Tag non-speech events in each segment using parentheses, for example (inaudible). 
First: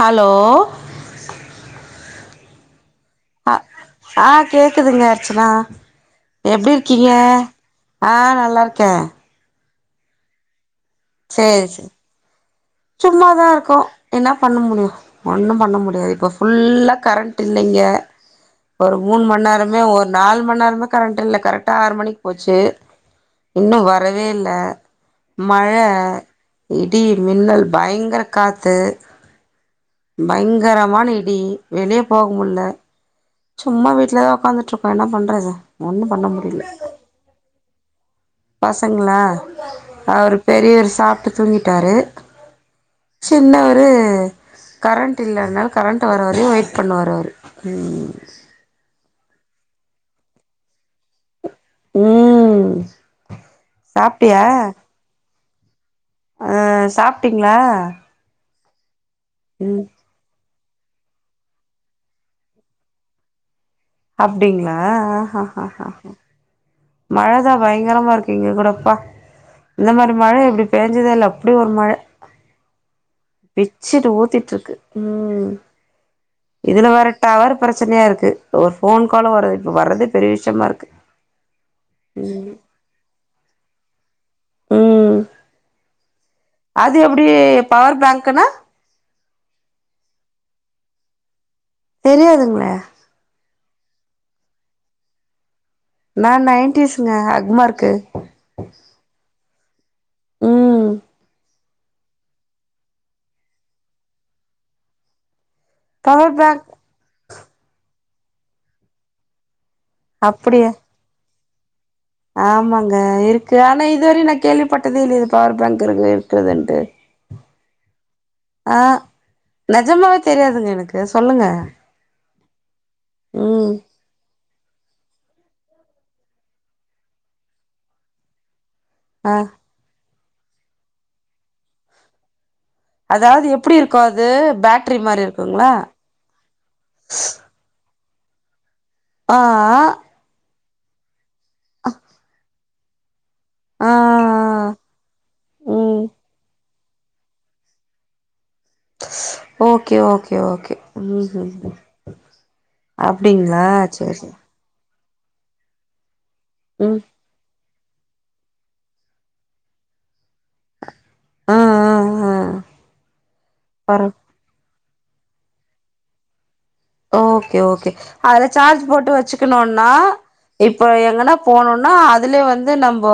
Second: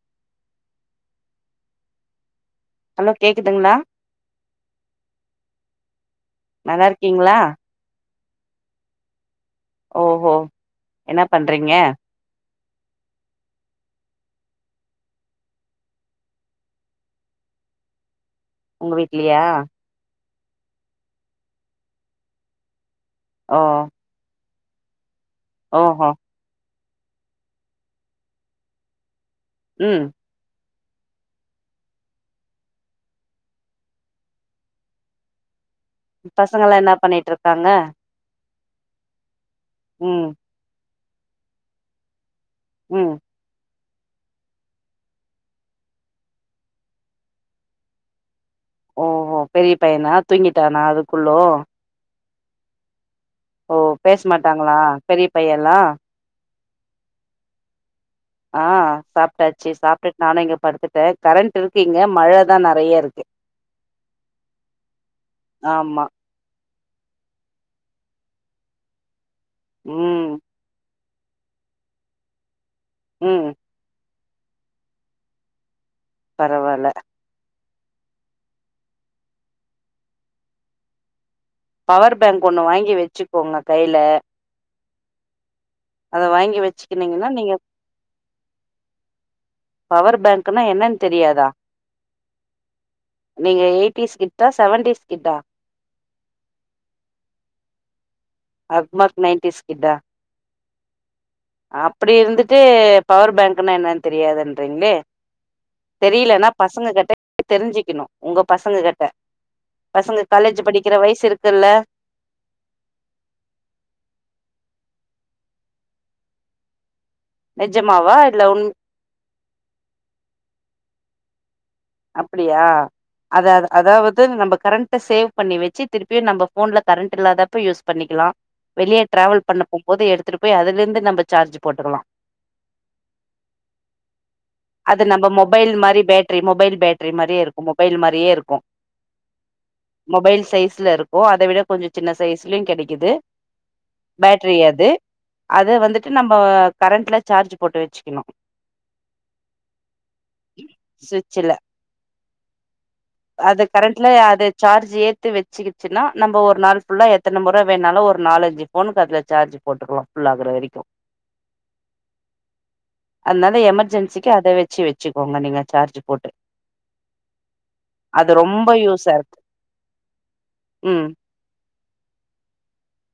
Hello hello அ கேக்குதுங்களா ஆ கேக்குதுங்க அர்ச்சனா நல்லா எபடிற்க்கீங்க இருக்கீங்களா ஆ நல்லாருக்கே ஓ ஓ என்ன பண்றீங்க சும்மாதாருக்கோ என்னா பண்ண முடியு ஒண்ணு பண்ண முடியாது இப்ப ஃபுல்லா கரண்டு இல்லங்கெ உங்க ஒரு மூண் மண் வீட்லயா நேரமே ஒரு நால் மண் நேரமே கரண்ட் இல்ல கரெக்டா ஆறு மணிக்கு போச்சு ஓ இன்னு வரவேயில்ல மழ ஓஹோ இடி மின்னல் பயங்கர காத்து ம் பயங்கரமான இடி வெளிய போக முட்ல்ல சும்மா வீட்லதா உகாந்துட்ருக்கோ என்ன பண்றது ஒன்னு பண்ண முடில பசங்கல்லா என்னா பண்ணிட்ருக்காங்க பசங்களா ம் அவரு பெரிவரு சாப்ட்டு தூங்கிட்டாரு ம் சின்னவரு கரண்ட் இல்ல அதனால கரண்ட்டு வர வரையு வெயிட் பண்ணுவாரு அவரு ஓஹோ பெரிய பையனா தூங்கிட்டானா அதுக்குள்ளோ ம் ஓ பேச சாப்ட்டியா மாட்டாங்களா பெரிய பைய எல்லா அ சாப்டீங்ளா ஆ சாப்டாச்சு சாப்டுட் நானு இங்க படுத்துட்ட கரண்ட் இருக்கு இங்க மழதா நெறைய இருக்கு அப்டிங்களா ஆ ஆமா மழதா பயங்கரமா இருக்கு இங்க கூட அப்பா இந்த மாரி ம் மழ இப்டி பெஞ் பேஞ்சதே இல்ல அப்டி ஒரு மழ ம் பிச்சுட்டு ஊத்திட்டு இருக்கு ம் பரவால்ல இதுல வேற டவர் பிரச்சனையா இருக்கு ஒரு போன் கால் வரது இப்ப வர்றதே பெரிய விஷ்யமா இருக்கு பவர் பேங்க் ஒன்னு வாங்கி வெச்சுக்கோங்க கைல ம் அத வாங்கி அது எப்டி வச்சுக்கினீங்கன்னா நீங்க பவர் பேங்க்னா பவர் பேங்க்னா என்னன் தெரியாதா தெரியாதுங்ளே நீங்க எய்ட்டீஸ் கிட்டா செவன்டீஸ் கிட்டா நா நைன்டிஸ்ங்க அக்மார்க்கு அக்மார்க் நைன்ட்டீஸ் கிட்டா ம் அப்டி இருந்துட்டு பவர் பேங்க்ன்னா என்னன் தெரியாதுன்றீங்களே பவர் தெரியலன்னா பேங்க் பசங்க கிட்ட கேட்டு தெரிஞ்சிக்கணு உங்க பசங்க கிட்ட பசங்க காலேஜ் அப்டியா படிக்கற வயசு இருக்குல்ல ஆமாங்க இருக்கு ஆனா இதுவரயு நா கேள்விப்பட்டதே இல்லயே இது பவர் பேங்க் இருக்கு இருக்குதுன்ட்டு நெஜமாவா இல்ல உண் ந நெஜமாவே தெரியாதுங்க எனக்கு சொல்லுங்க அப்டியா அத ம் அதாவது நம்ப கரண்ட்ட சேவ் பண்ணி வெச்சு திருப்பியு நம்ப போன்ல கரண்ட் இல்லாதப்ப யூஸ் பண்ணிக்கலா வெளிய ஆ டிராவல் பண்ண போம்போது எடுத்துட்டு போய் அதுல இருந்து நம்ம சார்ஜ் போட்டுக்கலா அதாவது எப்டி இருக்கு அது பேட்ரி அது மாரி நம்ப இருக்குங்களா மொபைல் மாரி பேட்ரி மொபைல் பேட்ரி மாரியே இருக்கு மொபைல் மாரியே இருக்கு ஆ அ மொபைல் சைஸ்ல இருக்கு அத விட கொஞ்சோ சின்ன சைஸ்லயு கெடைக்குது ஆ பேட்ரி ஆ அது அத ம் வந்துட்டு நம்ப கரண்ட்ல சார்ஜ் போட்டு வெச்சுக்கணு ஸ் ஓகே ஓகே ஓகே சுவிட்சுல ம் அப்டிங்ளா அது கரண்ட்ல சேரி சேரி அது சார்ஜ் ஏத்து வெச்சுகிச்சுனா நம்ப ஒரு நாள் ம் புல்லா எத்தன முற வேணாலு ஒருா நாலஞ்சு போனுக்கு அதுல சார்ஜ் போட்டுக்கலா ஃபல் ஆகுற வரைக்கு ஆ ஆ ஆ அதுனால பரவ எமர்ஜென்ஸி கே அத வச்சு வச்சுக்கோங்க நீங்க சார்ஜு போட்டு ஓகே ஓகே அது அதுல ரொம்ப சார்ஜ் போட்டு யூஸா இருக்கு வச்சுக்குணுனா இப்ப ம் எங்கனா போனுனா அதுல வந்து நம்போ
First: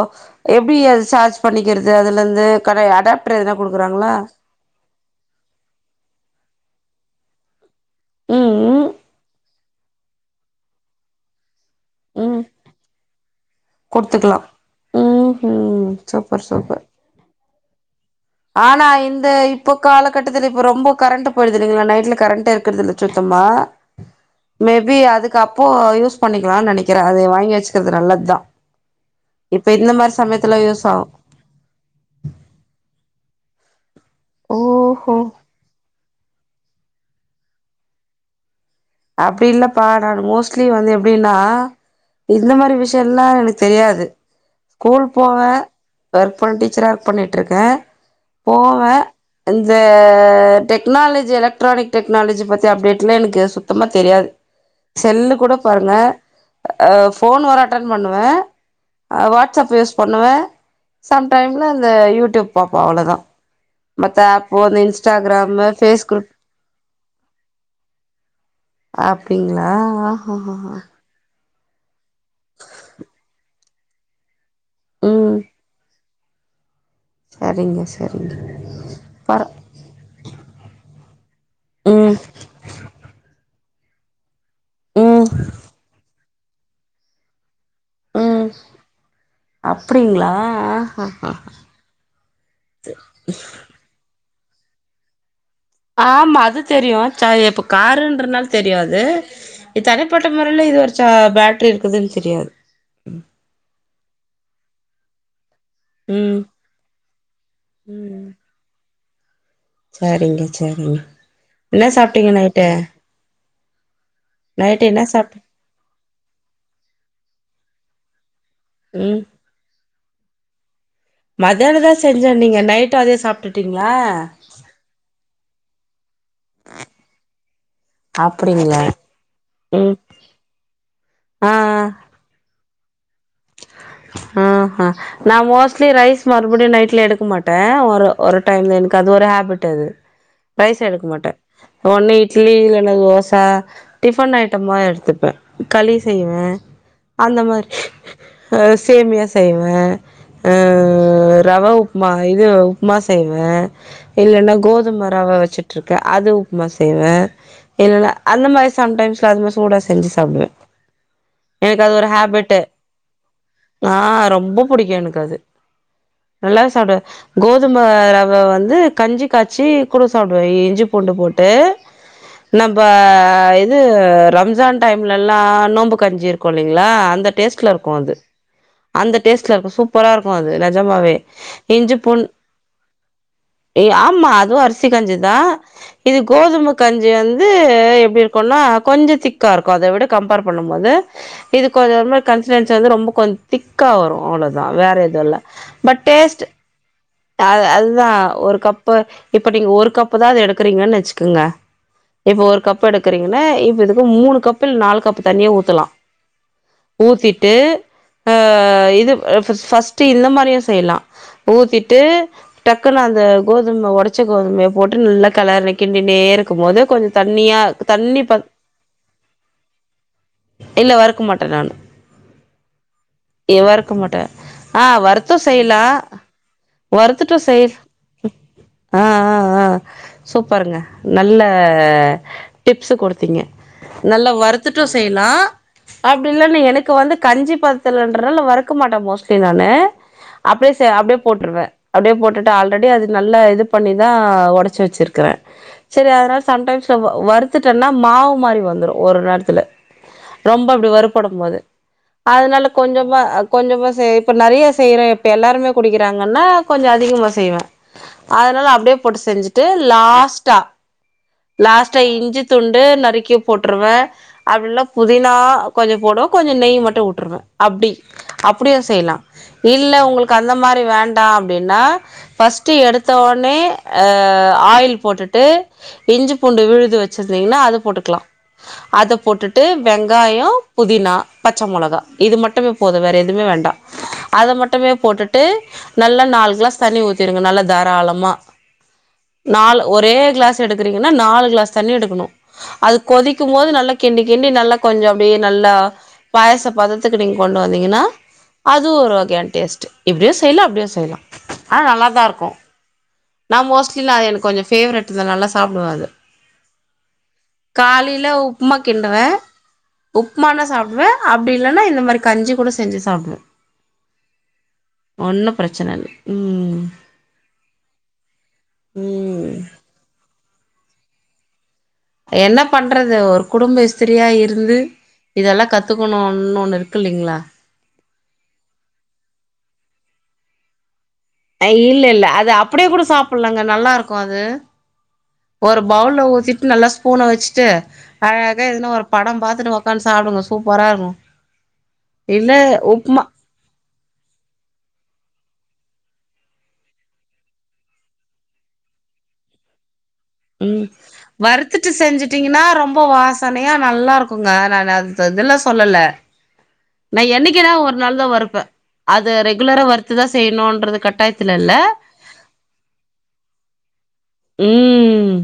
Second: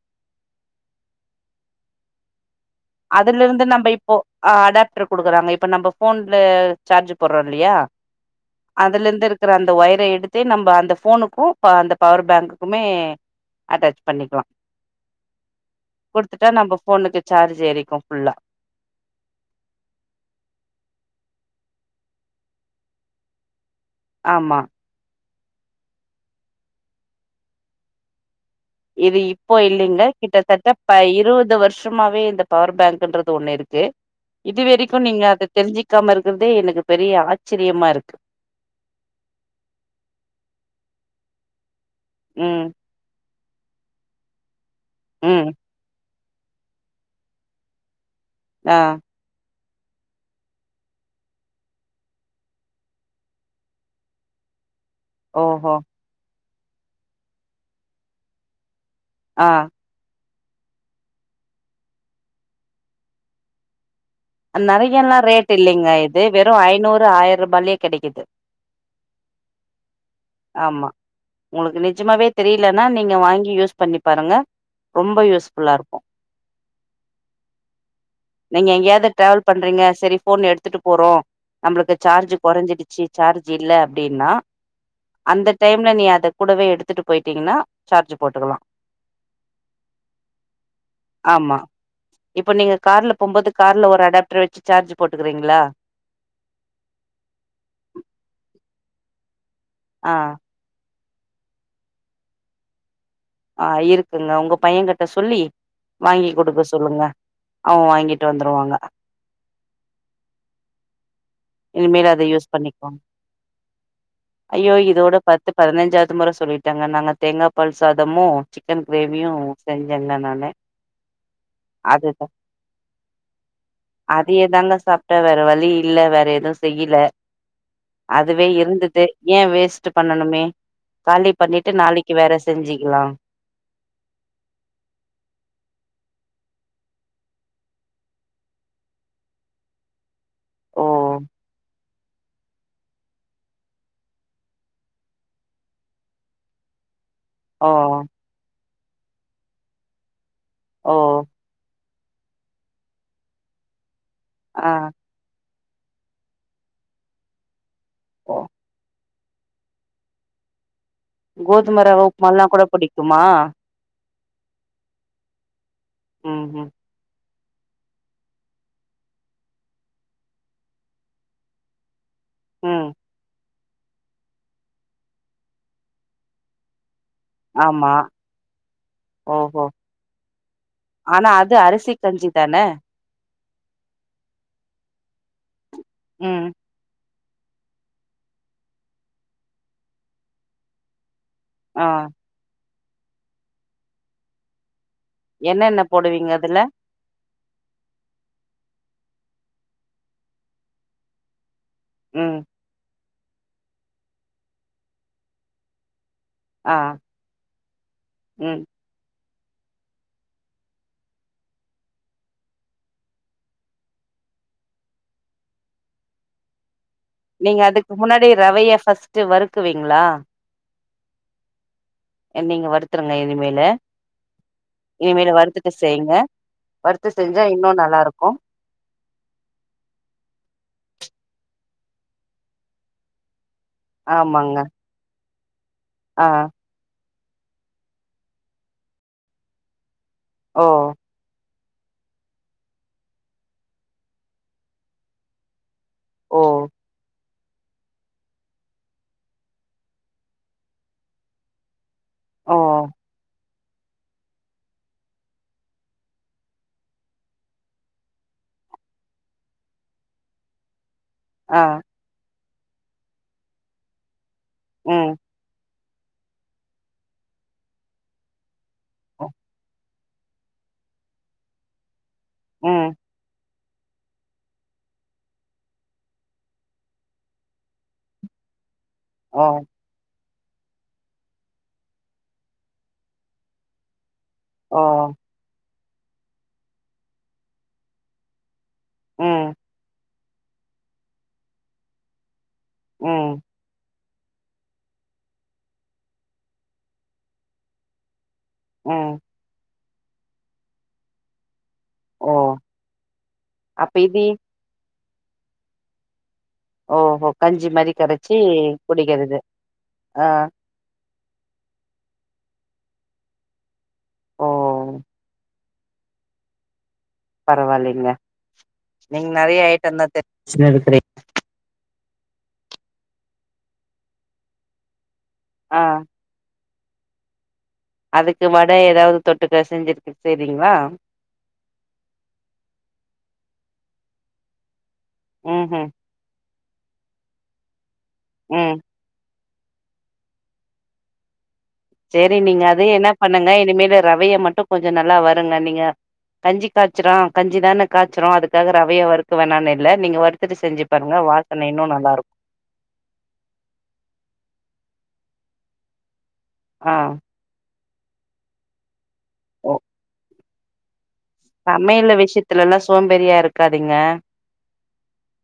எப்டி அது சார்ஜ் பண்ணிக்கிறது அதுல இருந்து கனே அடாப்ட்ரு எதுனா குடுக்குறாங்குளா ஆ அடாப்ட்ரு குடுக்குறாங்க இப்ப நம்ம ஃபோன்ல சார்ஜு போட்றோ இல்லயா ம் ம் அதுல இருந்து இருக்குற அந்த ஒயர எடுத்தே நம்ப அந்த ஃபோனுக்கு இப்ப அந்த பவர் ம் பேங்க்குக்குமே அட்டாச் குடுத்துக்கலா பண்ணிக்குலா ம் ம் சூப்பர் குடுத்துட்டா நம்ம சூப்பர் ஃபோனுக்கு சார்ஜு ஏரிக்கு ஃபுல்லா ஆனா இந்த இப்போ காலகட்டத்துல இப்ப ரொம்போ கரண்ட்டு போய்டுது இல்லைங்ளா நைட்ல கரண்ட்டே இருக்குறதில்ல சுத்தமா ஆமா மேபி அதுக்கப்போ யூஸ் பண்ணிக்குலான் நெனைக்கிற அது வாங்கி வச்சுக்கிறது நல்லத்தா இது இப்போ இல்லைங்க கிட்டதட்ட யூஸ் ப ஆகு இருவது வர்ஷ் ஜும்மாவே இந்த பவர் பேங்குன்றது ஒன்னு இருக்கு இது வரைக்கு ஓஹோ நீங்க அது தெரிஞ்சிக்காம இருக்கற்தே எனக்கு பெரிய ஆச்சரியமா இருக்கு அப்டி இல்லப்பா நானு மோஸ்ட்லி வந்து எப்டினா இந்த ம் மாரி விஷ் அதெல்லா எனக் தெரியாது ஸ்கூல் போவ ம் ஒர்க் போற டீச்சரா ஒர்க் பண்ணிட்ருக்க ஆ போவ இந்த டெக்னாலஜி எலெக்ட்ரானிக் டெக்னாலஜி பத்தி அப்டேட்லா எனக்கு சுத் தமா தெரியாது செல்லு கூட ஓஹோ பாருங்க ஆ ஃபோன் வர அட்டன் பண்ணுவ ஆ வாட்ஸ்அப் யூஸ் பண்ணுவ சம்டைம்ல அந்த யூடியூப் பாப்ப அவுளோதா மத்த ஆப் நெறையலா ரேட் இல்லைங்க இது வெறு ஐநூறு ஆயர்ருபாய்லே கெடைக்குது அப்டிங்ளா ஆஹ ஹ ஹ உங்ளுக்கு நிஜமாவே தெரியலனா நீங்க வாங்கி யூஸ் பண்ணி பாருங்க ரொம்ப ம் யூஸ் ஃபுல்லா இரு க்கு சரிங்க சரிங்க நீங்க எங்யாது பர டிராவல் பண் றீங்க சேரி ஃபோன் எடுத்துட்டு போறோ நம்ளுக்கு ம் சார்ஜு கொறஞ்சிடுச்சு சார்ஜ் இல்ல அப்டினா ம் அந்த டைம்ல நீ அத கூடவே எடுத்துட்டு போய்ட்டீங்கனா சார்ஜு ம் போட்டுக்குலா அப்டிங்களா ஆஹஹ ஆமா இப்ப நீங்க கார்ல போம்போது கார்ல ஒரு அட் பேட்ரு வச்சு சார்ஜு போட்டுக்கிறீங்ளா ஆமா அது தெரியு சா இப்ப காருன்றதுனால தெரியாது இது ஆ தனிப்பட்ட முறைல இது ஒரு சா பேட்ரி இருக்குதுன் தெரியாது ஆ இருக்குங்க உங்க பையன் கிட்ட சொல்லி வாங்கி ம் குடுக்க சொல்லுங்க அவன் வாங்கிட்டு ம் வந்துருவாங்க சரிங்க சரிங்க என்ன இனிமேல் அத சாப்ட்டீங்க யூஸ் நைட்டு பண்ணிக்குவாங்க நைட்டு என்ன சாப்ட்டு பதினஞ்சாது முற சொல்லிட்டங்க நாங்க தேங்காப்பால் சாதமு சிக்கன் ம் கிரேவியு செஞ்சங்க நானு மதியானதா அதுதா செஞ்சனீங்க நைட்டு அதே சாப்ட்டுட்டீங்ளா இதாங்க சாப் உட்டா வேற வழி இல்ல வேற எது செய்யில அதுவே அப்டிங்களா இருந்துது ஏன் வேஸ்ட்டு ம் பண்ணணுமே காலி ஆ பண்ணிட்டு ஆ நாளி க்கி வேற செஞ்சுக்குலா ம் ம் நா மோஸ்ட்லி ரைஸ் மறுபடியு நைட்ல எடுக்க மாட்ட ஒரு ஒரு டைம்ல எனக்கு அது ஒரு ஹேப்பிட்டு அது (inaudible) ரைஸ் எடுக்க மாட்ட ஒன்லி இட்லி இல்லன்னா தோச டிஃபன் ஐட்டமா எடுத்துப்ப களி செய்வ அந்த மாரி ஓ அ சேமியா செய்வ அ ஓ ரவ உப் மா இது உப்மா செய்வ இல்லன்னா ஆ கோதும ரவ வச்சிட்ருக்க அது உப்மா செய்வ இல்லனா ஓ அந்த மாரி சம் டைம்ல அது மா சூடா செஞ்சு சாப்டுவ கோதும ரவ உப்மல்லா கூட புடிக்குமா ஆ ரொம்ப புடிக்கு எனக்கு அது ம் நல்லா ம் சட கோதும ரவ வந்து கஞ்சி காய்ச்சி கூட சாப்டுவ இஞ்சி பூண்டு போட்டு நம்ப ம் ஏ து ரம்ஜான் டைம்லலா நோன்ம்பு கஞ்சி இருக்கு இல்லைங்ளா அந்த டேஸ்ட்ல இருக்கு ஆமா அது அந்த டேஸ்ட்ல ஓஹோ இருக்கு சூப்பரா இருக்கு அது நிஜமாவே ஆனா அது அரிசி இஞ்சி பூண் கஞ்சி தானே ஏ ஆமா அது அரிசி கஞ்சிதா இது ம் கோதும கஞ்சி வந்து எப்டி இருக்குன்னா கொஞ்ச திக்கா இருக்கு அத விட கம்பேர் பண்ணும் போது இது ஆ கொஞ்சோ ஒரு மாரி கன்சிஸ்டன்சி வந்து ரொம்ப கொஞ் திக்கா வரு அவ்ளோதா வேற எது தோல்ல என்னென்ன பட் போடுவீங்க டேஸ்ட் அதுல அத் அதுதா ஒரு கப்பு இப்ப நீங்க ஒரு கப்பு தா அது எடுக்கறீங்கன் வச்சுக்கங்க ம் இப்ப ஒரு எடுக்கறீங்கன்னா இப்ப இதுக்கு மூணு கப் இல்ல நாலு கப் தண்ணியே ஊத்தலா ஆ டு அ ம் இது ஃபஸ்ட்டு இந்த மாரியு செய்லா ஊத்திட்டு டக்குன்னு அந்த கோதும ஒடச்ச கோதுமைய போட்டு நல்லா கலர்ர கிண்டிடே இருக்கும் போது கொஞ் நீங்க அதுக்கு முன்னாடி ரவைய பர்ஸ்ட்டு வறுக்குவீங்களா இல்ல வறக்க மாட்ட நானு நீங்க வருத்துருங்க இனிமேலு வறுக்க மாட்டேன் ஆ இனிமேலு வறுத்தும் வருத்துட்டு செய்ங்க செய்யலாம் வருத்து வறுத்துட்டு செஞ்சா செய்ற இன்னு நல்லா இருக்கு ஆ ஆ ஆ சூப்பருங்க நல்ல டிப்ஸ்சு குடுத்தீங்க நல்ல ஆமாங்க வருத்துட்டு செய்லா ஆ அப்டி இல்லன் நீங்க எனக் இப்போ வந்து கஞ்சி பதத்தன்றனால வறுக்க மாட்டே மோஸ்ட்லி நானு ஓ அப்டியே சே அப்டியே போட்ருவே அப்டியே போட்டுட்டு ஆல்ரெடி அது நல்லா இது பண்ணிதா உடச்சு வச்சிருக்கறே சேரி அதனால ஓ சம்டைம்ஸ் வருத்துட்டனா மாவு மாதிரி வந்துரு ஒரு நேரத்துல ரொம்ப அப்டி வருப்படும்போது ஓ அதுனால கொஞ்சமா கொஞ்சமா செய் இப்ப நெறைய செய்யறே இப்ப எல்லாருமே குடிக்கிறாங்கன்னா கொஞ்சோ அதிகமா செய்வே அதனால அப்டியே போட்டு செஞ்சுட்டு லாஸ்டா ஆ லாஸ்டா இஞ்சி துண்டு நறுக்கி போட்டுருவ அப்பில்லன்னா ம் புதினா கொஞ்ச போடுவ கொஞ்ச நெய் மட்டு வுட்டுருவ அப்டி அப்பிடியு செய்லா ஒ இல் இல்ல உங்களுக்கு அந்த வேண்டா அப்டின்னா பஸ்ட்டு ம் எடுத்தோனே அ ஆயில் போட்டுட்டு இஞ்சி பூண்டு விழுது வச்சிருந்தீங்கன்னா அது போட்டுக்லா அத ஓ போட்டுட்டு வெங்காயோ புதினா பச்ச மொளகா இது மட்டுமே போது வேற எதுமே வேண்டா அத ஓ மட்டுமே போட்டுட் டு நல்லா நாலு கிளாஸ் தண்ணி ஊத்திர்ருங்க நல்லா தாராளமா ம் நாலு ஒரே கிளாஸ் எடுக்குறிங்கன்னா நாலு கிளாஸ் தண்ணி எடுக்கணு அது ம் கொதிக்கும் போது நல்லா கிண்டி கிண்டி நல்ல கொஞ்ச அப்டியே நல்லா பாயாச பதத்துக்கு நீங்க கொண்டு வந்தீங்கன்னா அதுவு ஒரு ம் டேஸ்ட்டு இப்டியு செய்யலா அப்டியு செய்யலா ஆனா நல்லாதா ஓ இருக்கு நா அப்ப மோஸ்ட்லி நா இது அத எனக்கு கொஞ்சோ ஃபேவரட் அது நல்லா சாப்டுவ அத ஓஹோ கஞ்சி மாரி காலில கரைச்சி உப்மா கிண்டுவ குடிக்கிறது ஆ உப்மானா சாப்டுவ அப்டி இல்லன்னா இந்த மாரி கஞ்சி கூட செஞ்சு சாப்டுவ ஓ ஒன்னு ப்ரெச்சன இல்ல ம் பரவாலிங்க நீங்க ம் நெறைய ஐட்டோந்தா தெரிஞ்ச் வச்ருக்றீங் என்ன பண்றது ஒரு குடும்ப இஸ்திரியா இருந்து இதெல்லா ஆ கத்துக்கணு இன்னொன்னு இருக்குல்லைங்களா அதுக்கு மட ஏதாவது தொட்டுக்க செஞ்சிரு (inaudible) செய்றீங்களா அய் இல்ல இல்ல அது அப்படியே கூட சாப்பிடலங்க நல்லா இருக்கு அது ம் ஒரு ம் பவுல ஊத்திட் நல்லா ஸ்பூன வச்சுட்டு அழக ம் எதுனா ஒரு படம் பாத்துட்டு உட்காந்து சாப்டுங்க சூப்பரா இருக்கு சேரி இல்ல நீங்க அது என்ன உப்புமா பண்ணுங்க இனிமேல் ரவைய மட்டு கொஞ்சோ நல்லா வருங்க நீங்க கஞ்சி காச்றோ கஞ்சிதானே காச்றோ அதுக்காக ரவைய வறுக்க வேணானு இல்ல நீங்க வறுக் ம் வருத்துட்டு செஞ்சுட்டீங்கனா ரொம் போ வாசனையா நல்லா இருக்குங்க நா அது இதல்ல சொல்லல ஆ என்னைக்குதா ஒரு நாள்தா வருப்பே அது ரெகுலரா வறுத்துதா செய்ணுன்றது கட்டாயத் சமையலு விஷயத்துலல்லா சோம்பேரியா இருக்காதீங்க ம்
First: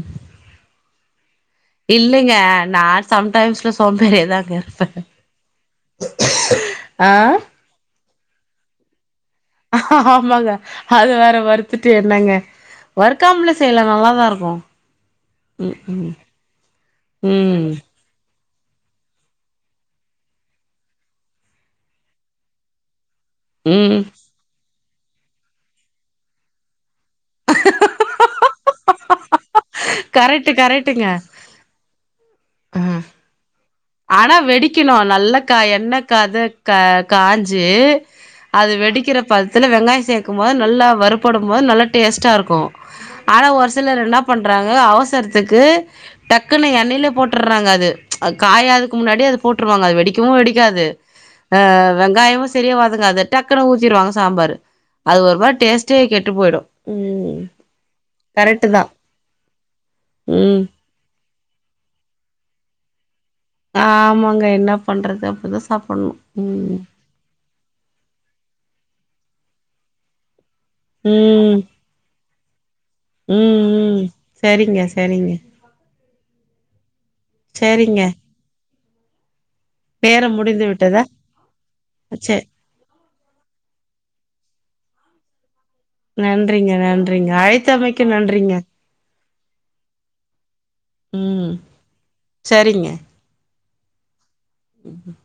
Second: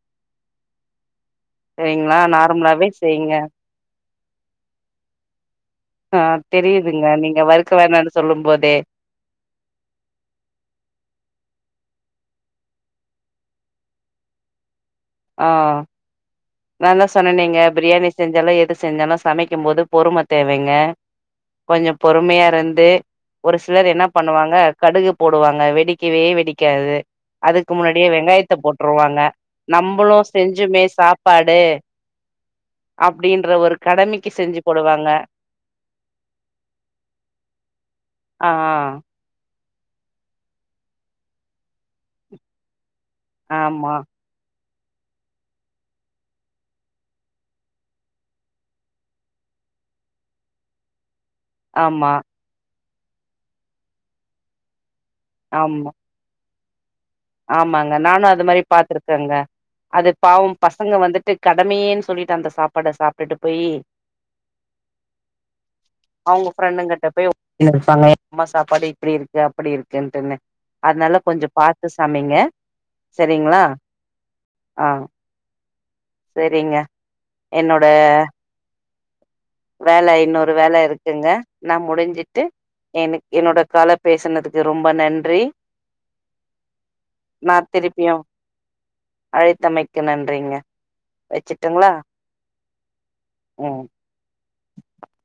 சரிங்களா இல்லைங்க நா நார்மலாவே செய்ங்க சம்டைம்ஸ்ல சோம்பேரியாதாங்க இருப்பே ஆ தெரியுதுங்க நீங்க வறுக்க வேணானு சொல்லும்போதே ஆமாங்க அது வேற வறுத்துட்டு என்னங்க வறுக்காம்லே செய்யலா நல்லாதா இருக்கு ம் ம் நாந்தா சொன்னனேங்க ம் பிரியாணி செஞ்சாலு எது செஞ்சாலு சமைக்கும்போது பொறும தேவைங்க கொஞ்சோ பொறுமையாருந்து ஒரு சிலர் ம் என்ன பண்ணுவாங்க கடுகு போடுவாங்க வெடிக்கவே வெடிக்காது அதுக்கு முன்னாடியே வெங்காயத்த போட்ருவாங்க நம்பளு கரெக்ட்டு செஞ்சுமே கரெக்ட்டுங்க. சாப்பாடு ஆ அப்டின்ற ஒரு கடமைக்கு ஆனா செஞ்சு வெடிக்குணு போடுவாங்க நல்லக்க என்னக்கத க காஞ்சு ஆ அது வெடிக்கிற பத துல வெங்காயோ சேக்குமோது நல்லா வறுப்படுபோது நல்லா டேஸ்ட்டா இருக்கு ஆனா ஒரு ஆமா சிலர் என்னாப் பண்றாங்க அவசரத்துக்கு டக்குனு எண்ணைலே போட்டுற்றாங்க அது காயாதுக்கு முன்னாடியே அது போட்ருவாங்க அது வெடிக்கவு வெடிக்காது அ ஆமா வெங்காயமு செரியா வதங்காது டக்குனு ஊத்திருவாங்க சாம்பாரு அது ஒரு மாரி ஆமா டேஸ்டே கெட்டு போயிடும் ஆமாங்க நானும் அது மாரி கரெக்ட்டு தான். பாத்துருக்கேங்க அது பாவம் ம். பஸ்ட் பசங்க வந்துட்டு கடமையேன்னு சொல்லிட்டு அந்த சாப்பாட சாப் ஆமாங்க என்ன பண்றது அப்டிதான் சாப்புடணும் அவங்க ஃப்ரெண்டுங்கிட்ட போய் இருப்பாங்க அம்மா சாப்பாடு இப்புடி இருக்கு அப்புடி இருக்குட்டுனு அதனால கொஞ்ச ம். பாத் து சமைங்க ம் செரிங்களா ம் சரிங்க ஆ சரிங்க சேரிங்க என்னோட சரிங்க வேல நேரம் இன்னொரு முடிந்து வேல விட்டதா இருக்குங்க நா சே முடிஞ்சிட்டு எனக் என்னோட கால பேசனதுக்கு ரொம்ப நன்றி நன்றிங்க நன்றிங்க நா அழைத்தமைக்கு திருப்பியு நன்றிங்க அழைத்தமைக்கு நன்றிங்க ம் வச்சுட்டுங்களா சேரிங்க ம் ம்